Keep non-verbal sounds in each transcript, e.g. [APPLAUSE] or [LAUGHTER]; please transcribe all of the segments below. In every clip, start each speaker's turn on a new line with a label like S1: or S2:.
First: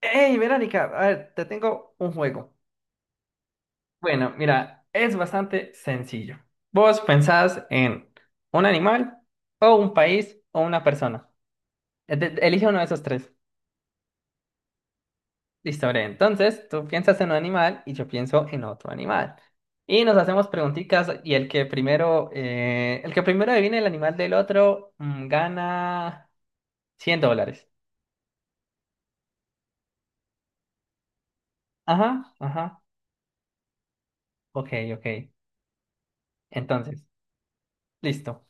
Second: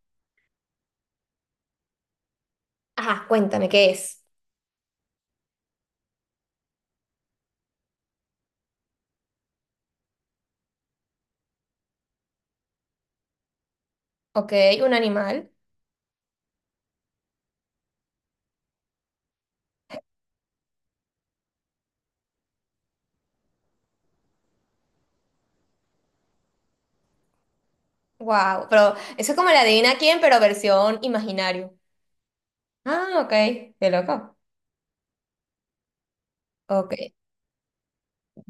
S1: Hey, Verónica, a ver, te tengo un juego.
S2: Ajá, cuéntame, ¿qué es?
S1: Bueno, mira, es bastante sencillo. Vos pensás en un animal o un país o una persona. Elige uno de esos tres.
S2: Ok, un animal.
S1: Listo, bre. Entonces, tú piensas en un animal y yo pienso en otro animal. Y nos hacemos preguntitas y el que primero adivine el animal del otro, gana $100.
S2: Wow, pero eso es como la adivina quién, pero versión imaginario.
S1: Ajá, ajá.
S2: Ah, ok, qué loco.
S1: Ok, ok. Entonces,
S2: Ok.
S1: listo.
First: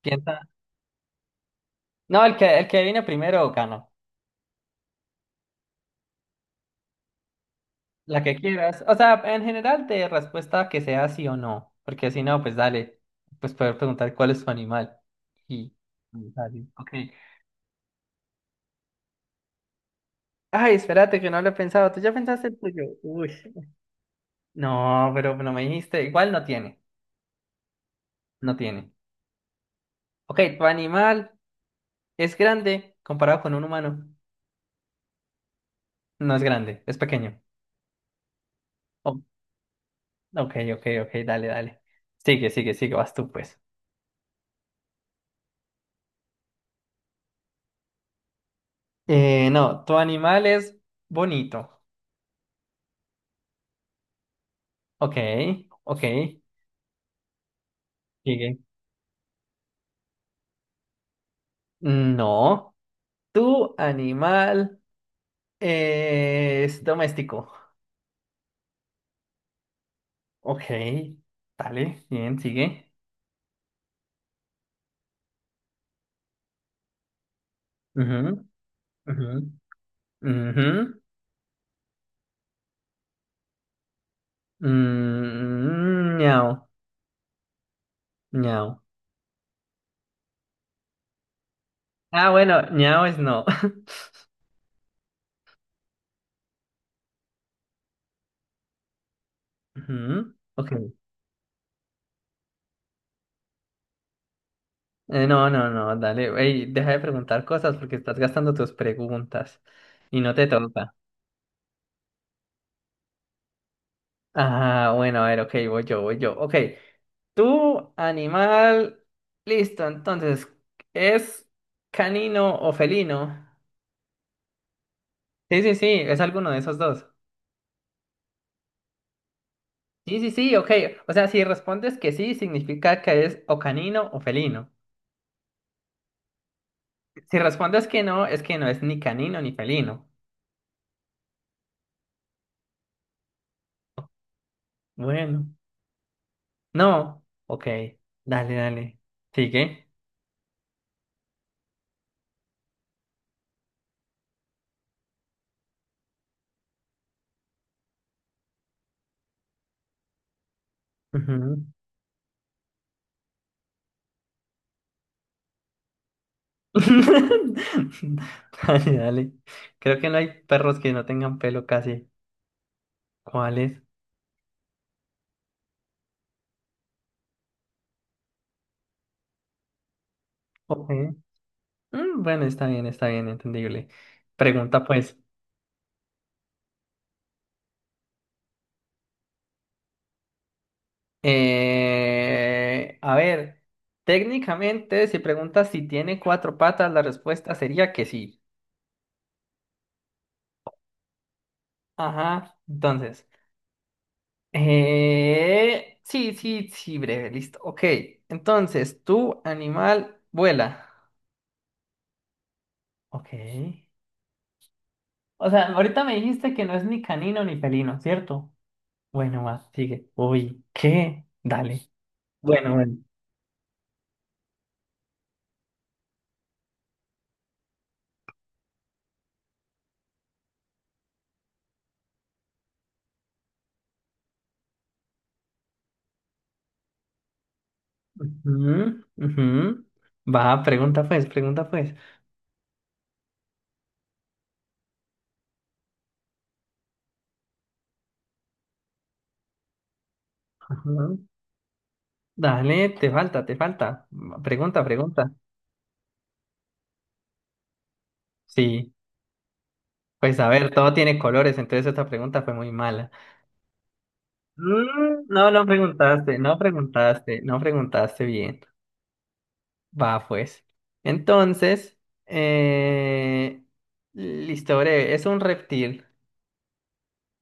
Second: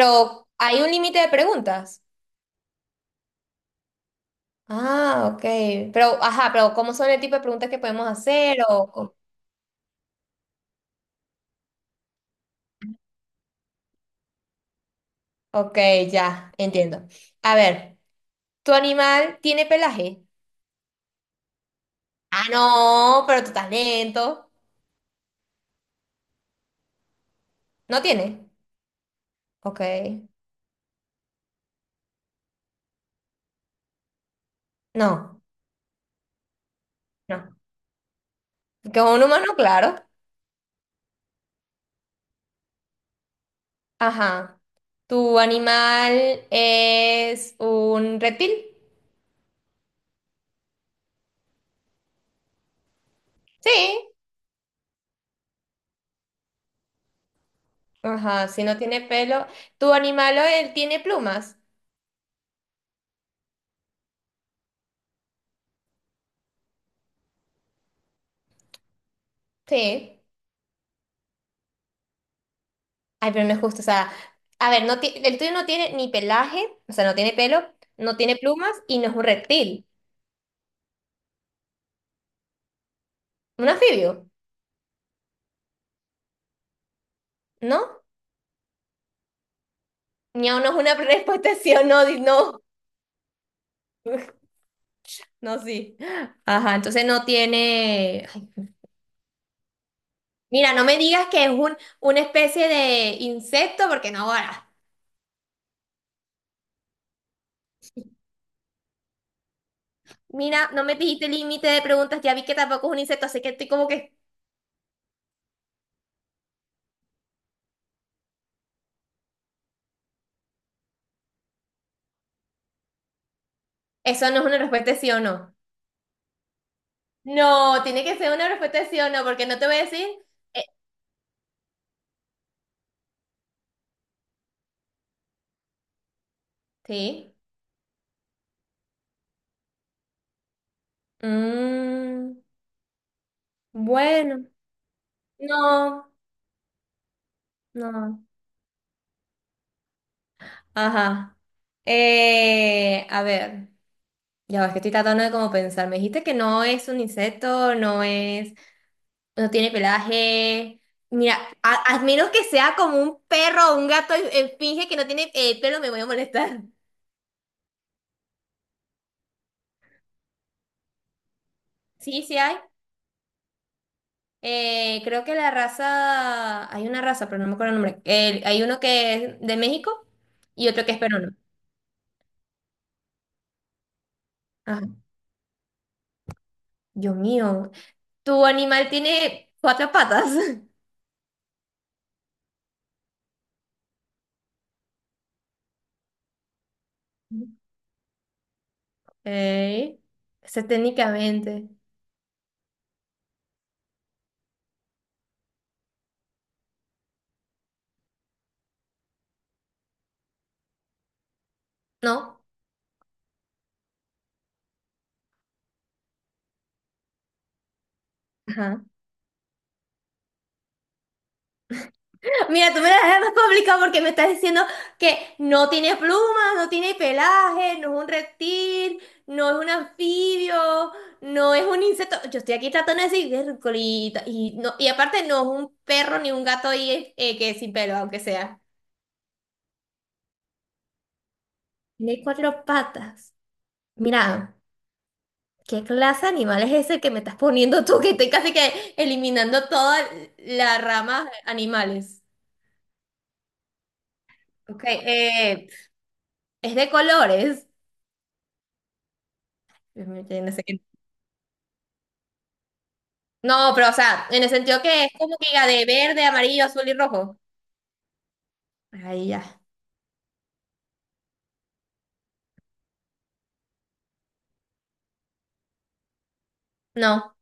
S1: Piensa.
S2: hay un límite de preguntas.
S1: No, el que adivine primero gana.
S2: Ah, ok. Pero, ajá, pero ¿cómo son el tipo de preguntas que podemos
S1: La que
S2: hacer?
S1: quieras. O sea, en general de respuesta que sea sí o no. Porque si no, pues dale. Pues poder preguntar cuál es tu animal. Y
S2: Ok, ya,
S1: dale. Ok.
S2: entiendo. A ver, ¿tu animal tiene pelaje?
S1: Ay, espérate que no lo he pensado. ¿Tú ya
S2: Ah,
S1: pensaste el tuyo?
S2: no,
S1: Uy.
S2: pero tu talento.
S1: No, pero no me dijiste. Igual no tiene.
S2: ¿No tiene?
S1: No tiene.
S2: Ok.
S1: Ok, tu animal es grande comparado con un humano.
S2: No,
S1: No es grande, es pequeño.
S2: no. Que es
S1: Oh,
S2: un humano, claro.
S1: ok, ok, ok, dale, dale. Sigue, sigue, sigue, vas tú pues.
S2: Ajá. ¿Tu animal es un reptil?
S1: No, tu animal es bonito.
S2: Sí.
S1: Ok, ok.
S2: Ajá,
S1: Sigue.
S2: si no tiene pelo. ¿Tu animal o él tiene plumas?
S1: No, tu animal es doméstico.
S2: Sí.
S1: Ok, dale, bien, sigue.
S2: Ay, pero no es justo. O sea, a ver, el tuyo no tiene ni pelaje, o sea, no tiene pelo, no
S1: Ujú,
S2: tiene plumas y no es un
S1: ujú,
S2: reptil.
S1: ujú.
S2: Un anfibio,
S1: Mm, ñau,
S2: ¿no?
S1: ñau.
S2: No, no es una [LAUGHS] respuesta sí o no,
S1: Ah,
S2: no.
S1: bueno, ñau es no. [LAUGHS]
S2: [LAUGHS] No, sí. Ajá, entonces no tiene. Ay,
S1: Ujú, ok.
S2: mira, no me digas que es una especie de insecto, porque no, ahora.
S1: No, no, no, dale. Ey, deja de preguntar cosas porque estás gastando tus preguntas y no te
S2: Mira, no
S1: toca.
S2: me dijiste límite de preguntas, ya vi que tampoco es un insecto, así que estoy como que
S1: Ah, bueno, a ver, ok, voy yo, voy yo. Ok. Tu animal. Listo, entonces, ¿es canino o felino?
S2: eso no es una respuesta de sí o no.
S1: Sí, sí, sí, es alguno de esos dos.
S2: No, tiene que ser una respuesta de sí o no, porque no te voy a decir.
S1: Sí, sí, sí,
S2: eh,
S1: ok. O sea, si respondes que sí, significa que es o canino o felino.
S2: sí.
S1: Si respondes que no es ni canino ni felino.
S2: Mm, bueno.
S1: Bueno.
S2: No,
S1: No. Ok.
S2: no.
S1: Dale, dale. Sigue.
S2: Ajá. A ver, ya ves que estoy tratando de como pensar. Me dijiste que no es un insecto, no es, no tiene pelaje. Mira,
S1: Ujú.
S2: a menos que sea como un perro o un gato y, finge que no tiene pelo, me voy a molestar.
S1: [LAUGHS] Dale, dale. Creo que no hay perros que no tengan pelo casi.
S2: Sí, sí hay.
S1: ¿Cuáles es?
S2: Creo que la raza, hay una raza, pero no me acuerdo el nombre. Hay uno que es de México y otro
S1: Ok.
S2: que es peruano.
S1: Mm, bueno, está bien, entendible. Pregunta
S2: Ajá.
S1: pues.
S2: Dios mío, tu animal tiene cuatro patas. [LAUGHS]
S1: A ver, técnicamente, si preguntas si tiene cuatro patas, la respuesta sería que sí.
S2: Ok. Ese técnicamente.
S1: Ajá, entonces. Sí, sí, sí, breve, listo. Ok, entonces, tu animal vuela.
S2: No.
S1: Ok. O sea, ahorita me dijiste que no es ni canino ni felino, ¿cierto?
S2: Ajá.
S1: Bueno, va, sigue. Uy, ¿qué? Dale.
S2: Mira,
S1: Bueno,
S2: tú me la
S1: bueno.
S2: dejas más complicado porque me estás diciendo que no tiene plumas, no tiene pelaje, no es un reptil, no es un anfibio, no es un insecto. Yo estoy aquí tratando de decir, "Vércolita", y, no, y aparte no es un perro ni un gato ahí, que es sin pelo, aunque sea.
S1: Ujú, ujú. Va, pregunta pues, pregunta pues.
S2: Tiene cuatro patas. Mira, ¿qué clase de animal es ese que me estás poniendo tú? Que estoy casi que eliminando toda la
S1: Ujú.
S2: rama animales.
S1: Dale, te falta, te falta. Va, pregunta,
S2: Ok,
S1: pregunta.
S2: es de colores.
S1: Sí, pues a
S2: No sé.
S1: ver, todo tiene colores, entonces esta pregunta fue muy mala.
S2: No, pero o sea, en el sentido que es
S1: Mm,
S2: como que
S1: no, no
S2: diga de verde,
S1: preguntaste, no
S2: amarillo, azul y rojo.
S1: preguntaste, no preguntaste bien.
S2: Ahí ya.
S1: Va, pues. Entonces, eh... listo, breve, es un reptil.
S2: No,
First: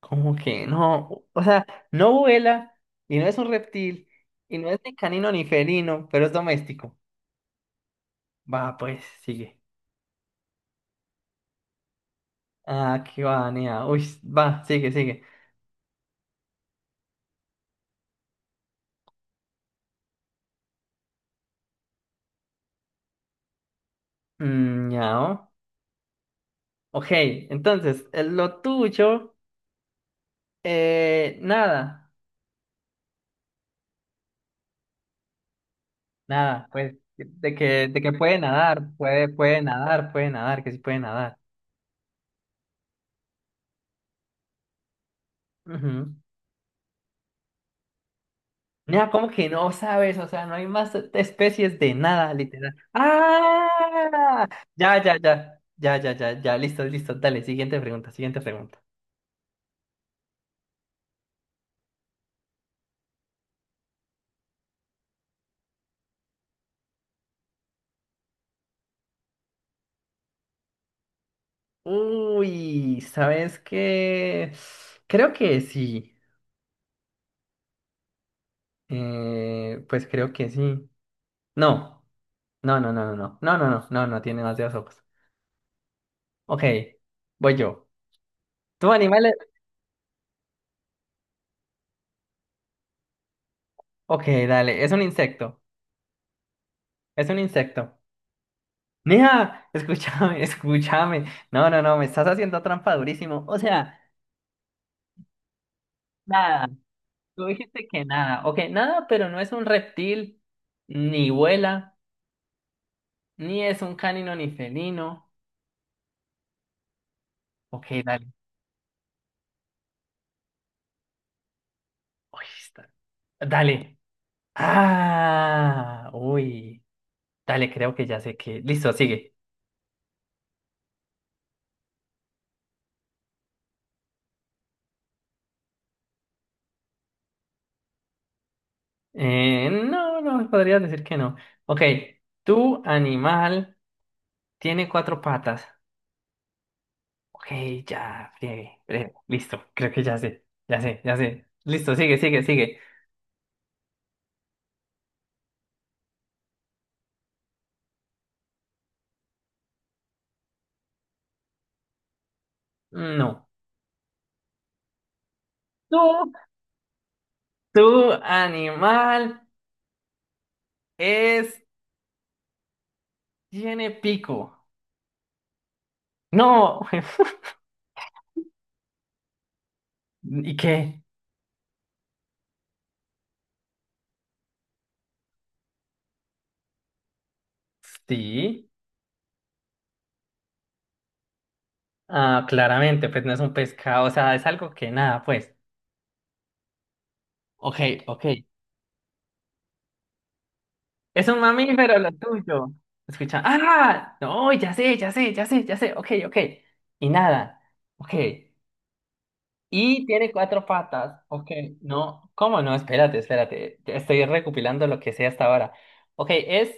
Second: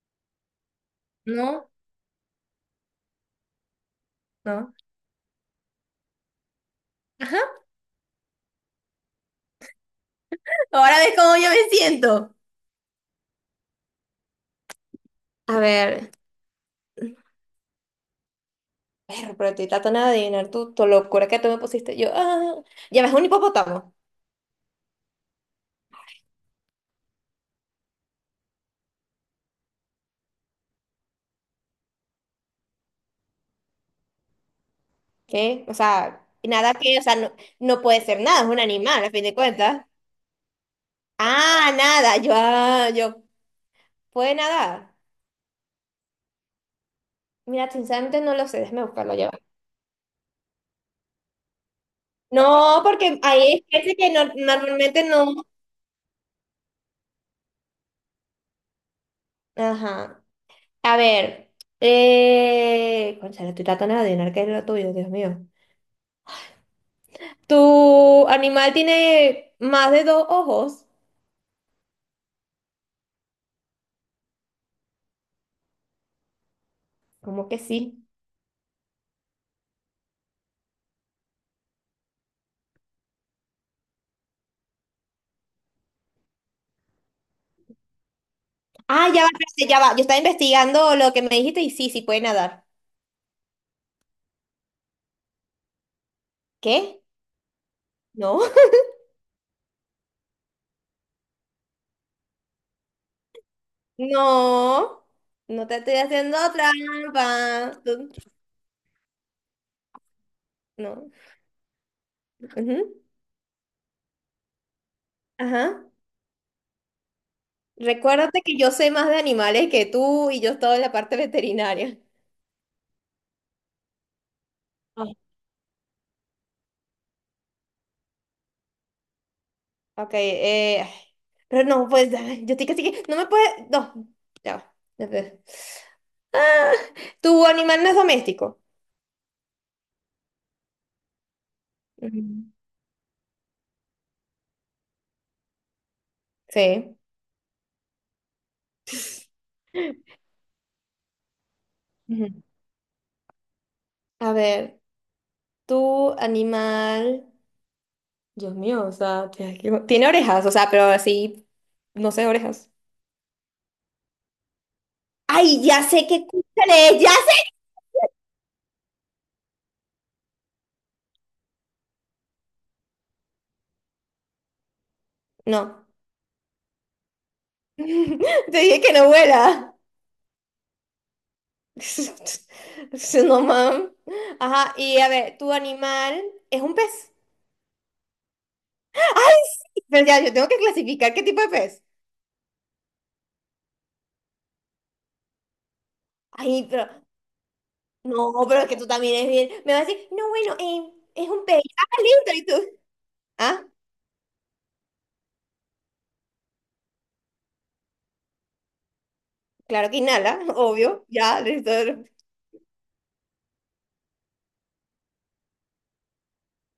S1: Como que no, o sea,
S2: no,
S1: no vuela y no es un reptil y no
S2: no.
S1: es ni canino ni felino, pero es doméstico.
S2: Ajá.
S1: Va, pues, sigue.
S2: Ahora ves cómo yo me siento.
S1: Aquí va, Nea. Uy, va, sigue, sigue.
S2: A ver, perro, pero estoy tratando de adivinar tu locura que tú me pusiste. Yo, ya ves un hipopótamo.
S1: Mm, ñao. Ok, entonces, lo tuyo, nada,
S2: ¿Qué? O sea,
S1: nada,
S2: nada
S1: pues,
S2: que, o sea, no, no
S1: de
S2: puede
S1: que
S2: ser nada, es un animal, a fin de cuentas.
S1: puede nadar, que sí puede nadar.
S2: Ah, nada, yo, puede nadar.
S1: Ujú.
S2: Mira, sinceramente no lo sé, déjame
S1: Nea,
S2: buscarlo
S1: ¿cómo
S2: ya. Va.
S1: que no sabes? O sea, no hay más especies de nada, literal.
S2: No, porque ahí es que no,
S1: ¡Ah! Ya,
S2: normalmente
S1: ya,
S2: no.
S1: ya, ya, ya, ya, ya, listo, listo, dale, siguiente pregunta, siguiente pregunta.
S2: Ajá. A ver, cónchale, estoy tratando de adivinar qué es lo tuyo, Dios mío. ¿Tu animal tiene más de dos ojos?
S1: Uy, ¿sabes qué? Creo que sí.
S2: ¿Cómo que sí?
S1: Pues creo que sí. No, no, no, no, no, no, no, no, no, no, no tiene demasiados ojos. Ok, voy yo. ¿Tu
S2: Ah, ya
S1: animal
S2: va,
S1: es-
S2: espérate, ya va. Yo estaba investigando lo que me dijiste y sí, sí puede nadar.
S1: Ok, dale, es un insecto.
S2: ¿Qué?
S1: Es un insecto.
S2: No. [LAUGHS]
S1: Mija, escúchame, [LAUGHS] escúchame. No, no, no, me estás haciendo trampa durísimo. O sea,
S2: No. No te estoy haciendo
S1: nada. Tú
S2: trampa.
S1: dijiste que
S2: Tú-
S1: nada. Ok, nada, pero no es un reptil,
S2: No.
S1: ni vuela,
S2: Ujú.
S1: ni es un canino ni felino.
S2: Ajá.
S1: Ok, dale.
S2: Recuérdate que yo sé más de animales que tú y yo estoy en la parte veterinaria.
S1: Uy, está- Dale. Ah, uy. Dale, creo que ya sé que. Listo, sigue.
S2: Ok, ay, pero no, pues, ay, yo estoy casi que sí, no me puede, no, ya va. Ah, ¿tu animal no es doméstico?
S1: No, no, podrías decir que no. Ok,
S2: Ujú.
S1: tu animal tiene cuatro patas.
S2: Sí.
S1: Ok, ya, friegue, friegue. Listo, creo que ya sé, ya sé, ya sé. Listo, sigue,
S2: Ujú.
S1: sigue, sigue.
S2: A ver, tu animal, Dios mío, o sea, tiene orejas, o sea, pero así, no sé, orejas.
S1: No.
S2: Ay, ya
S1: Tu,
S2: sé que escúchale, ya sé.
S1: tu animal es, tiene pico.
S2: No,
S1: No. [LAUGHS]
S2: [LAUGHS] te dije que no vuela.
S1: ¿Y qué?
S2: [LAUGHS] No, mam. Ajá, y a ver, ¿tu animal es un pez?
S1: Sí.
S2: Pero ya, yo tengo que clasificar qué tipo de pez.
S1: Ah, claramente, pues no es un pescado, o sea, es algo que nada, pues.
S2: Ay, pero,
S1: Ok, ok.
S2: no, pero es que tú también es bien. Me vas a decir, no, bueno,
S1: Es
S2: es
S1: un
S2: un pez.
S1: mamífero
S2: Ah,
S1: lo
S2: listo, y
S1: tuyo.
S2: tú.
S1: Escucha,
S2: Ah,
S1: ah, no, ya sé, ya sé, ya sé, ya sé, ok, ok. Y nada, ok.
S2: claro que
S1: Y tiene
S2: inhala,
S1: cuatro
S2: obvio.
S1: patas,
S2: Ya,
S1: ok.
S2: listo.
S1: No, ¿cómo no? Espérate, espérate. Ya estoy recopilando lo que sé hasta ahora. Ok, es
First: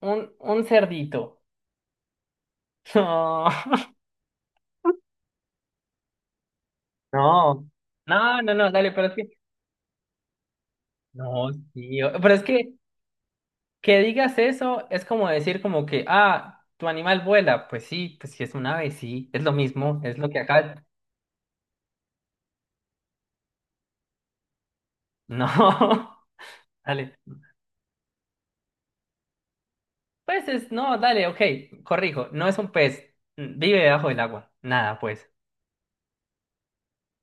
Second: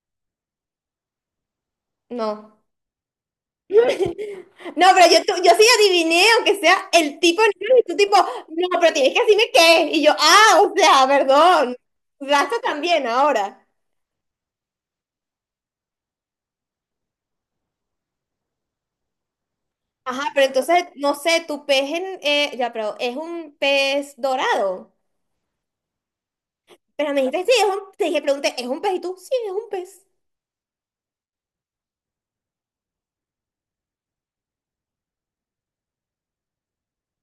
S1: un cerdito.
S2: No.
S1: [LAUGHS]
S2: [LAUGHS] No, pero yo, yo sí adiviné, aunque sea el tipo de
S1: No,
S2: animal, y tú tipo,
S1: no, no, no,
S2: no,
S1: no, dale,
S2: pero
S1: pero es
S2: tienes que
S1: que.
S2: decirme qué. Y yo, o sea,
S1: No,
S2: perdón.
S1: tío, pero es
S2: Raza
S1: que
S2: también ahora.
S1: Que digas eso es como decir como que, ah, tu animal vuela. Pues sí, pues si es un ave, sí, es lo mismo, es lo
S2: Ajá,
S1: que
S2: pero
S1: acá.
S2: entonces, no sé, tu pez en, ya, pero es un pez dorado.
S1: No, [LAUGHS]
S2: Pero
S1: dale.
S2: me dijiste, sí, es un, te dije, pregunté, ¿es un pez? Y tú, sí, es un pez.
S1: Pues es, no, dale, ok, corrijo, no es un pez, mm, vive debajo del agua. Nada, pues,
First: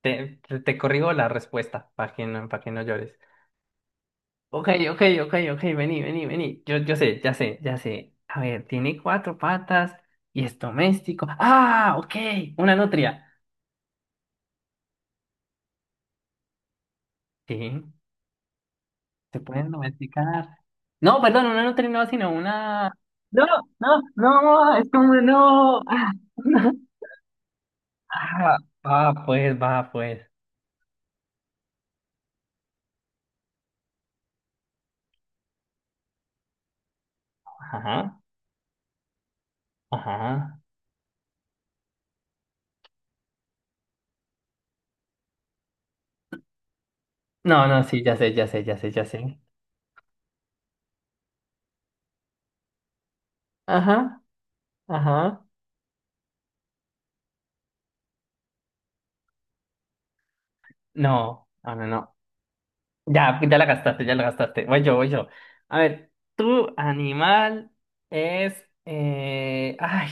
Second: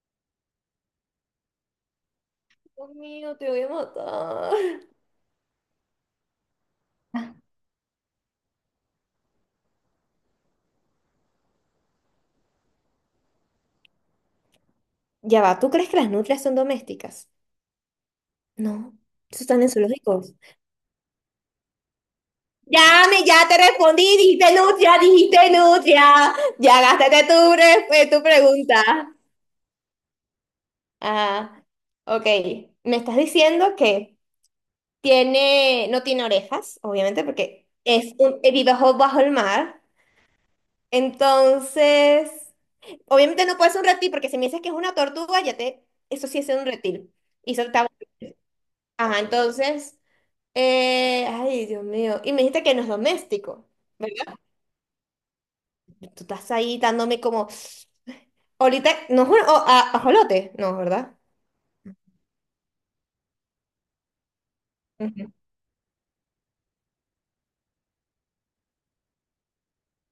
S1: te corrijo la respuesta para que no
S2: Dios
S1: llores.
S2: mío, te voy a matar.
S1: Ok, ok, ok, ok, vení, vení, vení. Yo sé, ya sé, ya sé. A ver, tiene cuatro patas y es doméstico. Ah, ok, una nutria.
S2: Ya va, ¿tú crees que las nutrias son domésticas?
S1: Sí.
S2: No,
S1: Se
S2: eso están en
S1: pueden
S2: zoológicos.
S1: domesticar. No, perdón, una no terminó, sino una.
S2: Ya, me,
S1: No,
S2: ya te
S1: no,
S2: respondí, dijiste
S1: no, es
S2: nutria,
S1: como
S2: dijiste
S1: no.
S2: nutria. Ya
S1: [LAUGHS]
S2: gastaste tu
S1: Ah, no.
S2: pregunta.
S1: Ah, va, pues, va, pues.
S2: Ah, ok. Me estás diciendo que no tiene orejas, obviamente, porque es
S1: Ajá,
S2: vive bajo el mar.
S1: ajá.
S2: Entonces. Obviamente no puede ser un reptil, porque si me dices que es una tortuga, ya te, eso sí es un reptil. Y eso
S1: No, no,
S2: está,
S1: sí, ya sé, ya sé, ya sé, ya
S2: ajá,
S1: sé.
S2: entonces, ay, Dios mío, y me dijiste que no es doméstico,
S1: Ajá,
S2: ¿verdad?
S1: ajá.
S2: Tú estás ahí dándome como, ahorita, no es un ajolote, no, ¿verdad?
S1: No, no, no, no. Ya, ya la gastaste, ya la gastaste. Voy yo, voy yo.
S2: Ujú.
S1: A ver, tu animal es... ay,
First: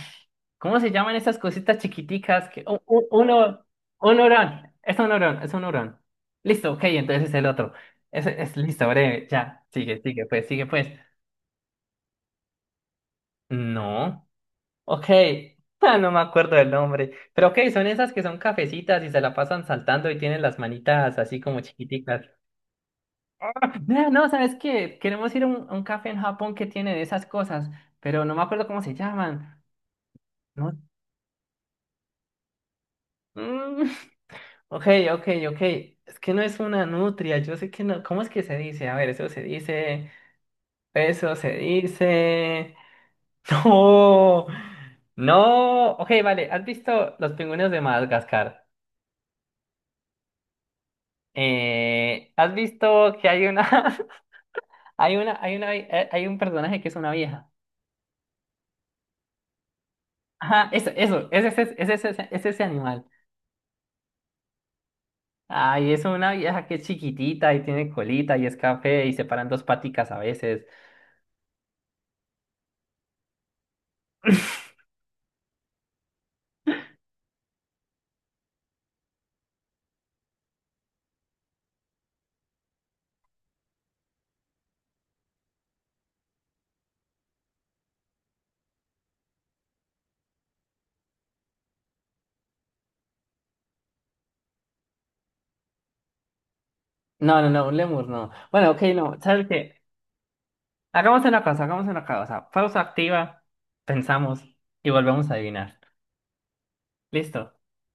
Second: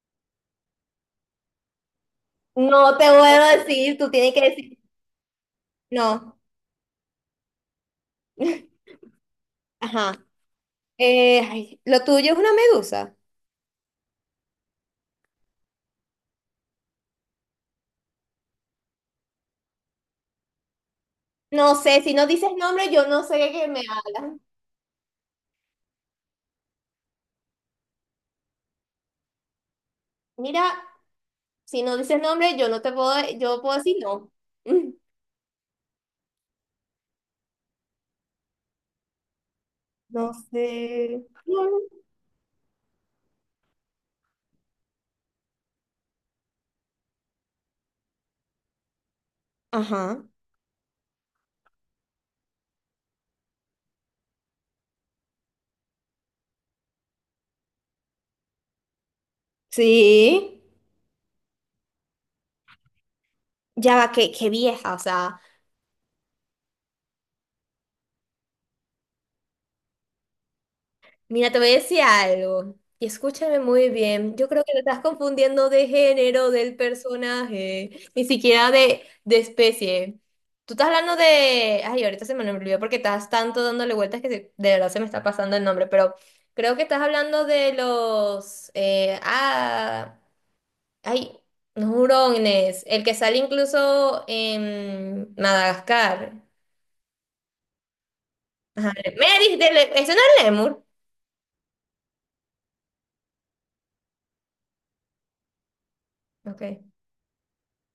S1: ¿cómo se llaman esas cositas chiquiticas que...
S2: No
S1: un,
S2: te voy a
S1: uno-
S2: decir, tú
S1: un
S2: tienes que
S1: hurón.
S2: decir,
S1: Es un hurón, es un hurón.
S2: no,
S1: Listo, ok, entonces es el otro. Es
S2: [LAUGHS]
S1: listo, breve. Ya, sigue,
S2: ajá,
S1: sigue, pues, sigue, pues.
S2: ay, lo tuyo es una medusa.
S1: No. Ok. [LAUGHS] Ah, no me acuerdo del nombre. Pero ok, son esas que son cafecitas y se la pasan saltando y tienen las manitas así como
S2: No sé, si
S1: chiquiticas.
S2: no dices nombre, yo no sé de qué
S1: Ah,
S2: me
S1: no,
S2: hablas.
S1: ¿sabes qué? Queremos ir a un café en Japón que tiene de esas cosas, pero no me acuerdo cómo se llaman.
S2: Mira,
S1: No.
S2: si no dices nombre, yo no te puedo, yo puedo
S1: Mm,
S2: decir no.
S1: [LAUGHS] ok,
S2: Mm.
S1: ok, ok. Es que no es una nutria, yo sé que no. ¿Cómo es que se dice? A ver, eso se dice.
S2: No sé.
S1: Eso se dice. [LAUGHS] No. No. Ok, vale. ¿Has visto los pingüinos de Madagascar?
S2: Ajá.
S1: ¿Has visto que [LAUGHS] hay un personaje que es una vieja?
S2: Sí.
S1: Ajá, eso, es ese animal.
S2: Ya va, qué vieja, o sea,
S1: Ay, es una vieja que es chiquitita y tiene colita y es café y se paran dos paticas a veces.
S2: mira, te voy a decir algo y escúchame muy bien. Yo creo
S1: [LAUGHS]
S2: que te estás confundiendo de género del personaje, ni siquiera de especie. Tú estás hablando de. Ay, ahorita se me olvidó porque estás tanto dándole vueltas que de verdad se me está pasando el nombre, pero creo que estás hablando de los Ay, hurones. El que sale incluso en Madagascar.
S1: No, no, no, un lemur no. Bueno, ok,
S2: Ajá.
S1: no,
S2: Me
S1: ¿sabes
S2: dijiste,
S1: qué?
S2: ¿ese no es Lemur?
S1: Hagamos una cosa, hagamos una cosa. Pausa activa, pensamos y volvemos a adivinar.
S2: Ok,
S1: ¿Listo?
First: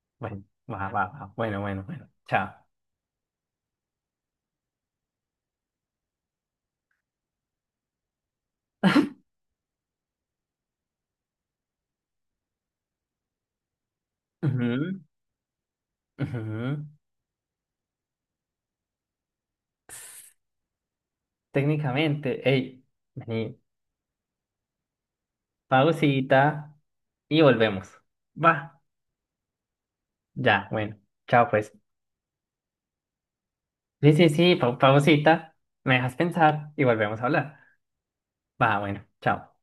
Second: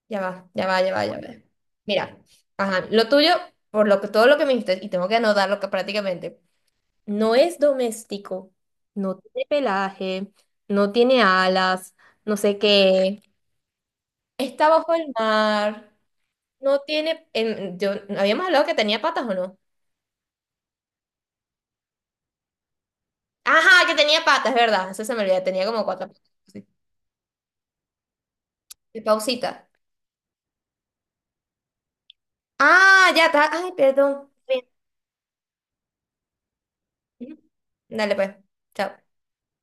S2: ya
S1: Bueno,
S2: va, ya va,
S1: va,
S2: ya
S1: va,
S2: va, ya
S1: va.
S2: va.
S1: Bueno, bueno, bueno.
S2: Mira,
S1: Chao.
S2: ajá, lo tuyo, por lo que, todo lo que me dijiste, y tengo que anotarlo que prácticamente, no es doméstico, no tiene pelaje, no tiene alas, no sé qué, está bajo
S1: Ujú,
S2: el mar, no
S1: ujú.
S2: tiene, habíamos hablado que tenía patas, ¿o no?
S1: Técnicamente, hey, vení,
S2: Ajá, que tenía patas, ¿verdad? Eso se me olvidó, tenía como cuatro patas. Sí.
S1: pausita y volvemos. Va,
S2: Y pausita.
S1: ya, bueno, chao pues.
S2: Ah, ya está. Ay,
S1: Sí, sí,
S2: perdón.
S1: sí,
S2: Bien.
S1: pausita, me dejas pensar y volvemos a
S2: Ujú.
S1: hablar.
S2: Dale pues.
S1: Va, bueno,
S2: Chao.
S1: chao.